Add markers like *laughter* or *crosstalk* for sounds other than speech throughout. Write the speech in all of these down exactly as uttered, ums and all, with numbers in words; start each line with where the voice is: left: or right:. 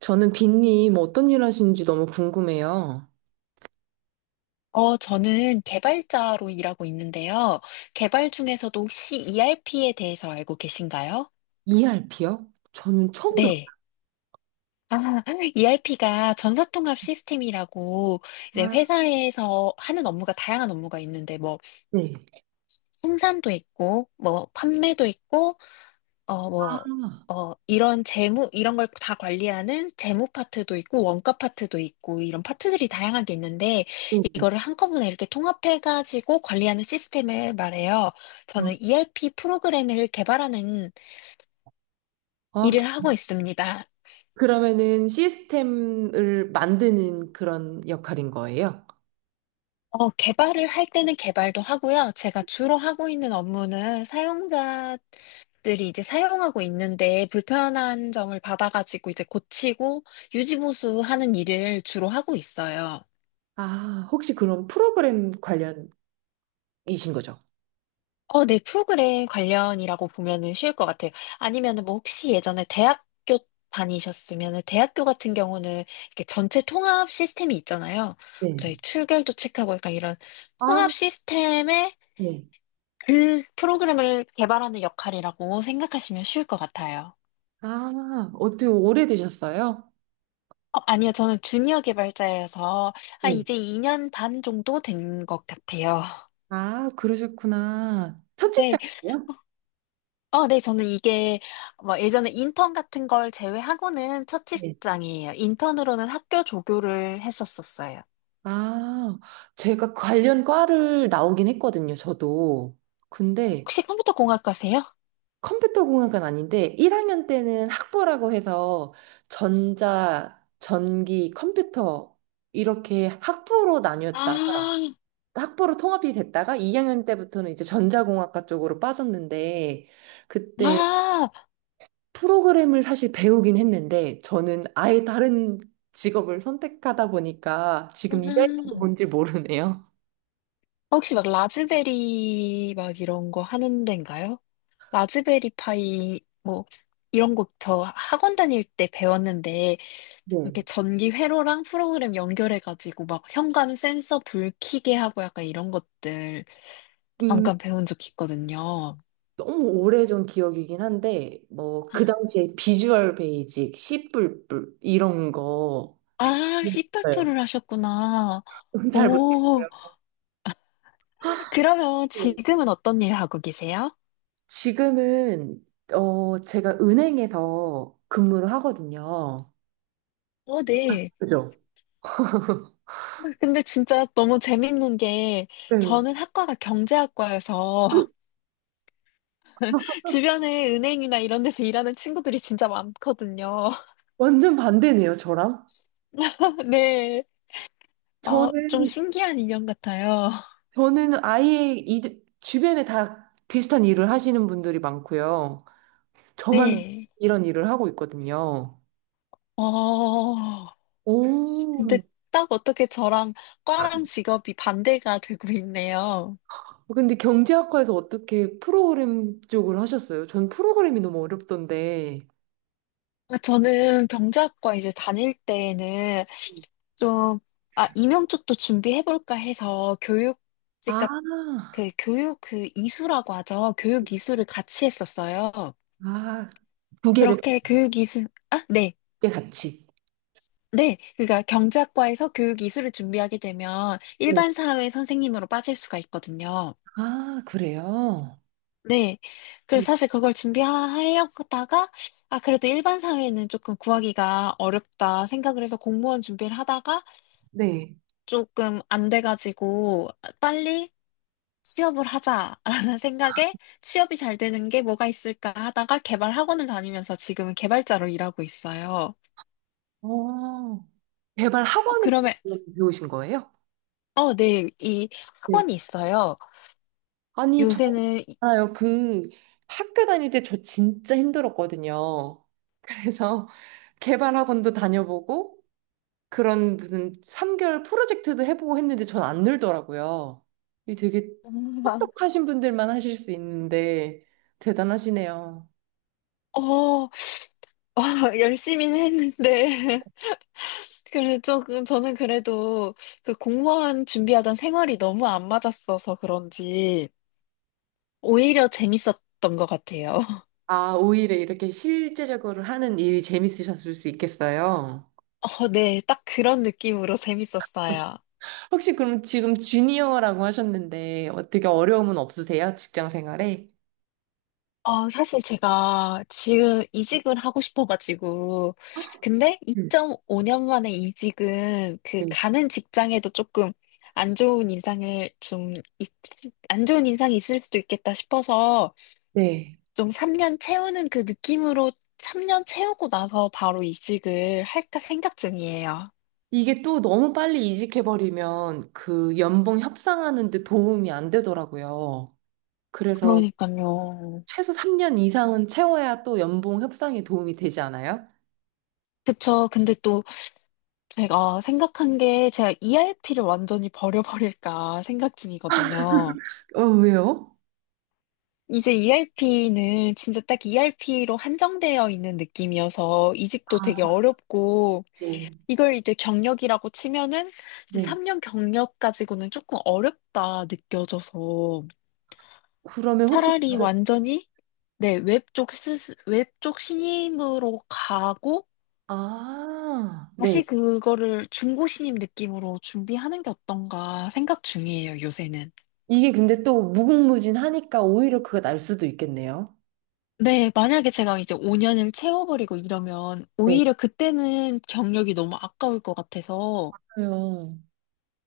right: 저는 빈님 어떤 일 하시는지 너무 궁금해요.
left: 어, 저는 개발자로 일하고 있는데요. 개발 중에서도 혹시 이 알 피에 대해서 알고 계신가요?
right: 이알피요? 저는 처음 들어요.
left: 네. 아, *laughs* 이 알 피가 전사통합 시스템이라고 이제
right: 아,
left: 회사에서 하는 업무가 다양한 업무가 있는데 뭐
right: 네.
left: 생산도 있고 뭐 판매도 있고 어, 뭐, 어, 이런 재무, 이런 걸 다 관리하는 재무 파트도 있고, 원가 파트도 있고, 이런 파트들이 다양하게 있는데,
right: 네.
left: 이거를 한꺼번에 이렇게 통합해가지고 관리하는 시스템을 말해요. 저는 이 알 피 프로그램을 개발하는
right: 아,
left: 일을 하고 있습니다.
right: 그러면은 시스템을 만드는 그런 역할인 거예요?
left: 어, 개발을 할 때는 개발도 하고요. 제가 주로 하고 있는 업무는 사용자 들이 이제 사용하고 있는데 불편한 점을 받아가지고 이제 고치고 유지보수하는 일을 주로 하고 있어요.
right: 아, 혹시 그런 프로그램 관련이신 거죠?
left: 어, 네, 프로그램 관련이라고 보면은 쉬울 것 같아요. 아니면은 뭐 혹시 예전에 대학교 다니셨으면은 대학교 같은 경우는 이렇게 전체 통합 시스템이 있잖아요. 저희
right: 네.
left: 출결도 체크하고 약간 이런
right: 아,
left: 통합 시스템의
right: 네.
left: 그 프로그램을 개발하는 역할이라고 생각하시면 쉬울 것 같아요.
right: 아, 어떻게 오래되셨어요?
left: 어, 아니요, 저는 주니어 개발자여서 한
right: 네.
left: 이제 이 년 반 정도 된 것 같아요.
right: 아, 그러셨구나.
left: *laughs*
right: 첫
left: 네.
right: 직장이요?
left: 어, 네, 저는 이게 뭐 예전에 인턴 같은 걸 제외하고는 첫
right: 네.
left: 직장이에요. 인턴으로는 학교 조교를 했었었어요.
right: 아, 제가 관련 과를 나오긴 했거든요, 저도. 근데
left: 혹시 컴퓨터 공학과세요?
right: 컴퓨터 공학은 아닌데 일 학년 때는 학부라고 해서 전자, 전기, 컴퓨터 이렇게 학부로 나뉘었다.
left: 아,
right: 학부로 통합이 됐다가 이 학년 때부터는 이제 전자공학과 쪽으로 빠졌는데 그때
left: 아,
right: 프로그램을 사실 배우긴 했는데 저는 아예 다른 직업을 선택하다 보니까 지금 이 학년도
left: 음.
right: 뭔지 모르네요.
left: 혹시 막 라즈베리 막 이런 거 하는 데인가요? 라즈베리 파이 뭐 이런 거 저 학원 다닐 때 배웠는데
right: 네.
left: 이렇게 전기 회로랑 프로그램 연결해가지고 막 현관 센서 불 켜게 하고 약간 이런 것들
right: 음,
left: 잠깐 배운 적 있거든요.
right: 너무 오래전 기억이긴 한데 뭐 그 당시에 비주얼 베이직, 씨뿔뿔 이런 거
left: 아, 씨팔로
right: 있어요.
left: 를 하셨구나.
right: *laughs* 잘
left: 오,
right: 모르겠고요.
left: 그러면
right: 네.
left: 지금은 어떤 일 하고 계세요?
right: 지금은 어 제가 은행에서 근무를 하거든요.
left: 어, 네.
right: 그죠?
left: 근데 진짜 너무 재밌는 게
right: 네.
left: 저는 학과가 경제학과여서
right: *laughs*
left: *laughs* 주변에 은행이나 이런 데서 일하는 친구들이 진짜 많거든요.
right: 완전 반대네요, 저랑.
left: *laughs* 네. 어, 좀
right: 저는
left: 신기한 인연 같아요.
right: 저는 아예 이 주변에 다 비슷한 일을 하시는 분들이 많고요. 저만
left: 네.
right: 이런 일을 하고 있거든요.
left: 어,
right: 오.
left: 근데 딱 어떻게 저랑 과랑 직업이 반대가 되고 있네요.
right: 근데 경제학과에서 어떻게 프로그램 쪽을 하셨어요? 전 프로그램이 너무 어렵던데.
left: 아, 저는 경제학과 이제 다닐 때에는 좀, 아, 임용 쪽도 준비해볼까 해서 교육직 같,
right: 아,
left: 그 교육 그 이수라고 하죠. 교육 이수를 같이 했었어요.
right: 아, 두 개를
left: 그렇게 교육 이수, 아, 네.
right: 꽤 같이.
left: 네. 그러니까 경제학과에서 교육 이수를 준비하게 되면
right: 네.
left: 일반 사회 선생님으로 빠질 수가 있거든요.
right: 아, 그래요?
left: 네.
right: 네.
left: 그래서 사실 그걸 준비하려고 하다가, 아, 그래도 일반 사회는 조금 구하기가 어렵다 생각을 해서 공무원 준비를 하다가
right: 네.
left: 조금 안 돼가지고 빨리 취업을 하자라는 *laughs* 생각에 취업이 잘 되는 게 뭐가 있을까 하다가 개발 학원을 다니면서 지금은 개발자로 일하고 있어요.
right: 어, 개발
left: 어,
right: 학원에서
left: 그러면,
right: 배우신 거예요?
left: 어, 네, 이
right: 네.
left: 학원이 있어요.
right: 아니, 저
left: 요새는, 이-
right: 알아요. 그 학교 다닐 때 저 진짜 힘들었거든요. 그래서 *laughs* 개발 학원도 다녀보고 그런 무슨 삼 개월 프로젝트도 해보고 했는데 전 안 늘더라고요. 이 되게 똑똑하신 분들만 하실 수 있는데 대단하시네요.
left: 어, 와, *laughs* 열심히는 했는데. *laughs* 그래 조금, 저는 그래도 그 공무원 준비하던 생활이 너무 안 맞았어서 그런지 오히려 재밌었던 것 같아요. *laughs*
right: 아, 오히려 이렇게 실제적으로 하는 일이 재밌으셨을 수 있겠어요.
left: 어, 네, 딱 그런 느낌으로 재밌었어요.
right: 혹시 그럼 지금 주니어라고 하셨는데 어떻게 어려움은 없으세요? 직장 생활에?
left: 어, 사실 제가 지금 이직을 하고 싶어가지고, 근데
right: 음,
left: 이 점 오 년 만에 이직은 그
right: 음.
left: 가는 직장에도 조금 안 좋은 인상을 좀, 있- 안 좋은 인상이 있을 수도 있겠다 싶어서
right: 네. 네. 네.
left: 좀 삼 년 채우는 그 느낌으로 삼 년 채우고 나서 바로 이직을 할까 생각 중이에요.
right: 이게 또 너무 빨리 이직해버리면 그 연봉 협상하는데 도움이 안 되더라고요. 그래서
left: 그러니까요.
right: 최소 삼 년 이상은 채워야 또 연봉 협상에 도움이 되지 않아요?
left: 그쵸. 근데 또 제가 생각한 게 제가 이 알 피를 완전히 버려버릴까 생각 중이거든요.
right: 어, 왜요?
left: 이제 이 알 피는 진짜 딱 이 알 피로 한정되어 있는 느낌이어서 이직도 되게
right: 아,
left: 어렵고
right: 네.
left: 이걸 이제 경력이라고 치면은 이제
right: 네.
left: 삼 년 경력 가지고는 조금 어렵다 느껴져서
right: 그러면 혹시,
left: 차라리 완전히 네, 웹쪽 스, 웹쪽 신임으로 가고
right: 아, 네.
left: 다시 그거를 중고 신임 느낌으로 준비하는 게 어떤가 생각 중이에요, 요새는.
right: 이게 근데 또 무궁무진하니까 오히려 그가 날 수도 있겠네요.
left: 네, 만약에 제가 이제 오 년을 채워버리고 이러면
right: 네.
left: 오히려 그때는 경력이 너무 아까울 것 같아서
right: 그래요.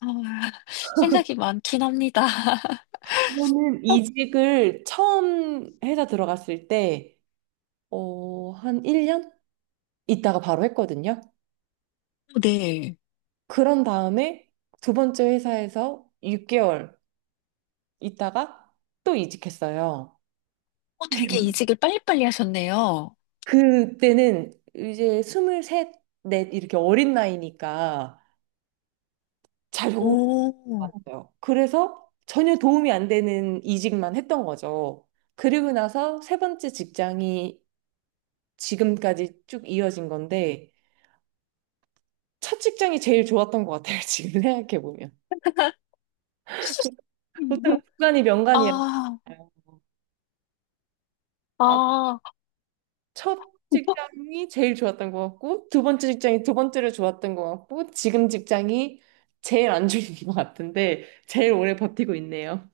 left: 아, *laughs* 생각이 많긴 합니다. *laughs*
right: 저는
left: 어,
right: 이직을 처음 회사 들어갔을 때, 어, 한 일 년 있다가 바로 했거든요.
left: 네.
right: 그런 다음에 두 번째 회사에서 육 개월 있다가 또 이직했어요.
left: 어, 되게 이직을 빨리빨리 하셨네요.
right: 그때는 이제 스물셋, 넷 이렇게 어린 나이니까 잘 적응을
left: 오.
right: 못했어요. 그래서 전혀 도움이 안 되는 이직만 했던 거죠. 그리고 나서 세 번째 직장이 지금까지 쭉 이어진 건데 첫 직장이 제일 좋았던 것 같아요. 지금 생각해 보면 보통 구간이
left: *laughs*
right: 명간이라
left: 아, 아.
right: 첫 직장이 제일 좋았던 것 같고, 두 번째 직장이 두 번째로 좋았던 것 같고, 지금 직장이 제일 안 좋은 것 같은데, 제일 오래 버티고 있네요.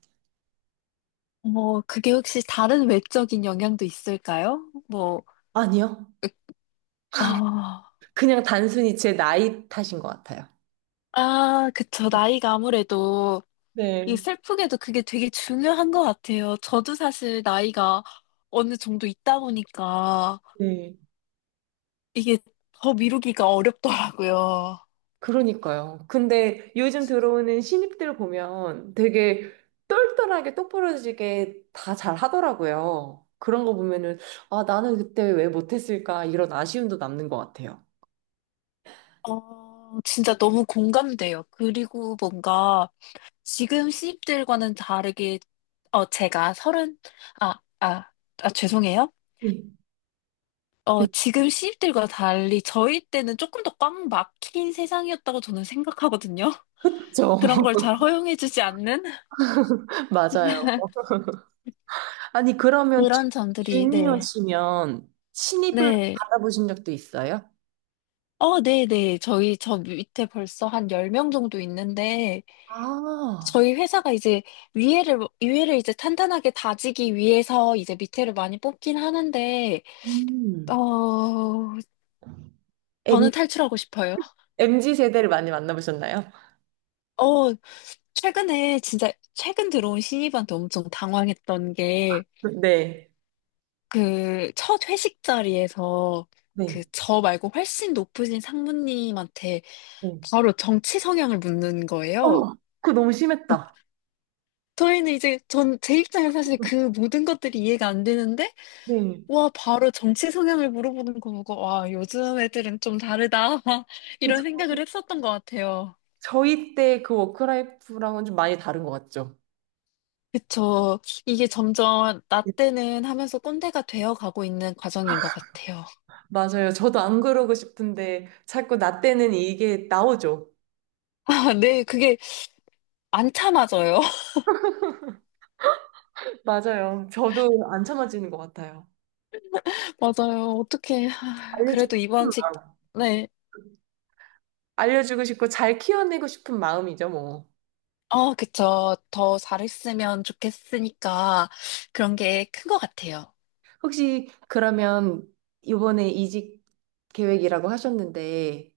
left: 뭐, 그게 혹시 다른 외적인 영향도 있을까요? 뭐,
right: 아니요.
left: 으- 아,
right: 그냥 단순히 제 나이 탓인 것 같아요.
left: 아, 그쵸. 나이가 아무래도
right: 네,
left: 이 슬프게도 그게 되게 중요한 것 같아요. 저도 사실 나이가 어느 정도 있다 보니까
right: 네.
left: 이게 더 미루기가 어렵더라고요.
right: 그러니까요. 근데 요즘 들어오는 신입들 보면 되게 똘똘하게 똑부러지게 다 잘 하더라고요. 그런 거 보면은, 아, 나는 그때 왜 못했을까? 이런 아쉬움도 남는 것 같아요.
left: 어, 진짜 너무 공감돼요. 그리고 뭔가 지금 신입들과는 다르게, 어, 제가 서른, 아, 아, 아, 죄송해요.
right: 네.
left: 어, 지금 신입들과 달리 저희 때는 조금 더 꽉 막힌 세상이었다고 저는 생각하거든요.
right: 그렇죠.
left: 그런 걸 잘 허용해주지 않는
right: *laughs* 맞아요. 아니, 그러면 주-
left: 그런 점들이, 네.
right: 주니어시면 신입을
left: 네.
right: 받아보신 적도 있어요?
left: 어, 네네. 저희 저 밑에 벌써 한 열 명 정도 있는데,
right: 아,
left: 저희 회사가 이제 위에를, 위에를 이제 탄탄하게 다지기 위해서 이제 밑에를 많이 뽑긴 하는데, 어,
right: 음. M,
left: 저는 탈출하고 싶어요.
right: 엠 지 세대를 많이 만나보셨나요?
left: 어, 최근에 진짜 최근 들어온 신입한테 엄청 당황했던 게,
right: *laughs* 네.
left: 그 첫 회식 자리에서 그
right: 네.
left: 저 말고 훨씬 높으신 상무님한테
right: 네.
left: 바로 정치 성향을 묻는 거예요.
right: 어머, 그거 너무 심했다.
left: 저희는 이제 전 제 입장에서 사실 그 모든 것들이 이해가 안 되는데
right: 네.
left: 와 바로 정치 성향을 물어보는 거 보고 와 요즘 애들은 좀 다르다 *laughs*
right: 그
left: 이런
right: 저희,
left: 생각을 했었던 것 같아요.
right: 저희 때 그 워크라이프랑은 좀 많이 다른 것 같죠?
left: 그쵸. 이게 점점 나 때는 하면서 꼰대가 되어 가고 있는 과정인 것 같아요. *laughs*
right: 맞아요. 저도 안 그러고 싶은데 자꾸 나 때는 이게 나오죠.
left: 아, 네, 그게 안 참아져요.
right: 맞아요. 저도 안 참아지는 것 같아요.
left: *laughs* 맞아요. 어떻게
right: 알려주고.
left: 그래도 이번 직 네.
right: 알려주고 싶고 잘 키워내고 싶은 마음이죠, 뭐.
left: 어, 그쵸. 더 잘했으면 좋겠으니까 그런 게 큰 것 같아요.
right: 혹시 그러면 이번에 이직 계획이라고 하셨는데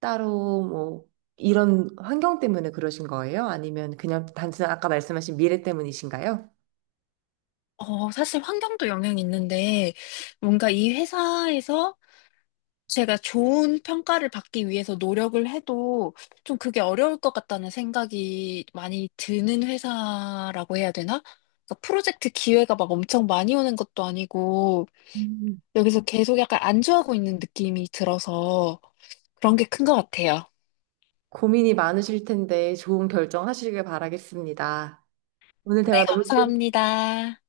right: 따로 뭐 이런 환경 때문에 그러신 거예요? 아니면 그냥 단순히 아까 말씀하신 미래 때문이신가요?
left: 어, 사실 환경도 영향이 있는데, 뭔가 이 회사에서 제가 좋은 평가를 받기 위해서 노력을 해도 좀 그게 어려울 것 같다는 생각이 많이 드는 회사라고 해야 되나? 그러니까 프로젝트 기회가 막 엄청 많이 오는 것도 아니고,
right: 음.
left: 여기서 계속 약간 안주하고 있는 느낌이 들어서 그런 게 큰 것 같아요.
right: 고민이 많으실 텐데 좋은 결정 하시길 바라겠습니다. 오늘
left: 네,
right: 대화 너무 즐거웠어요
left: 감사합니다.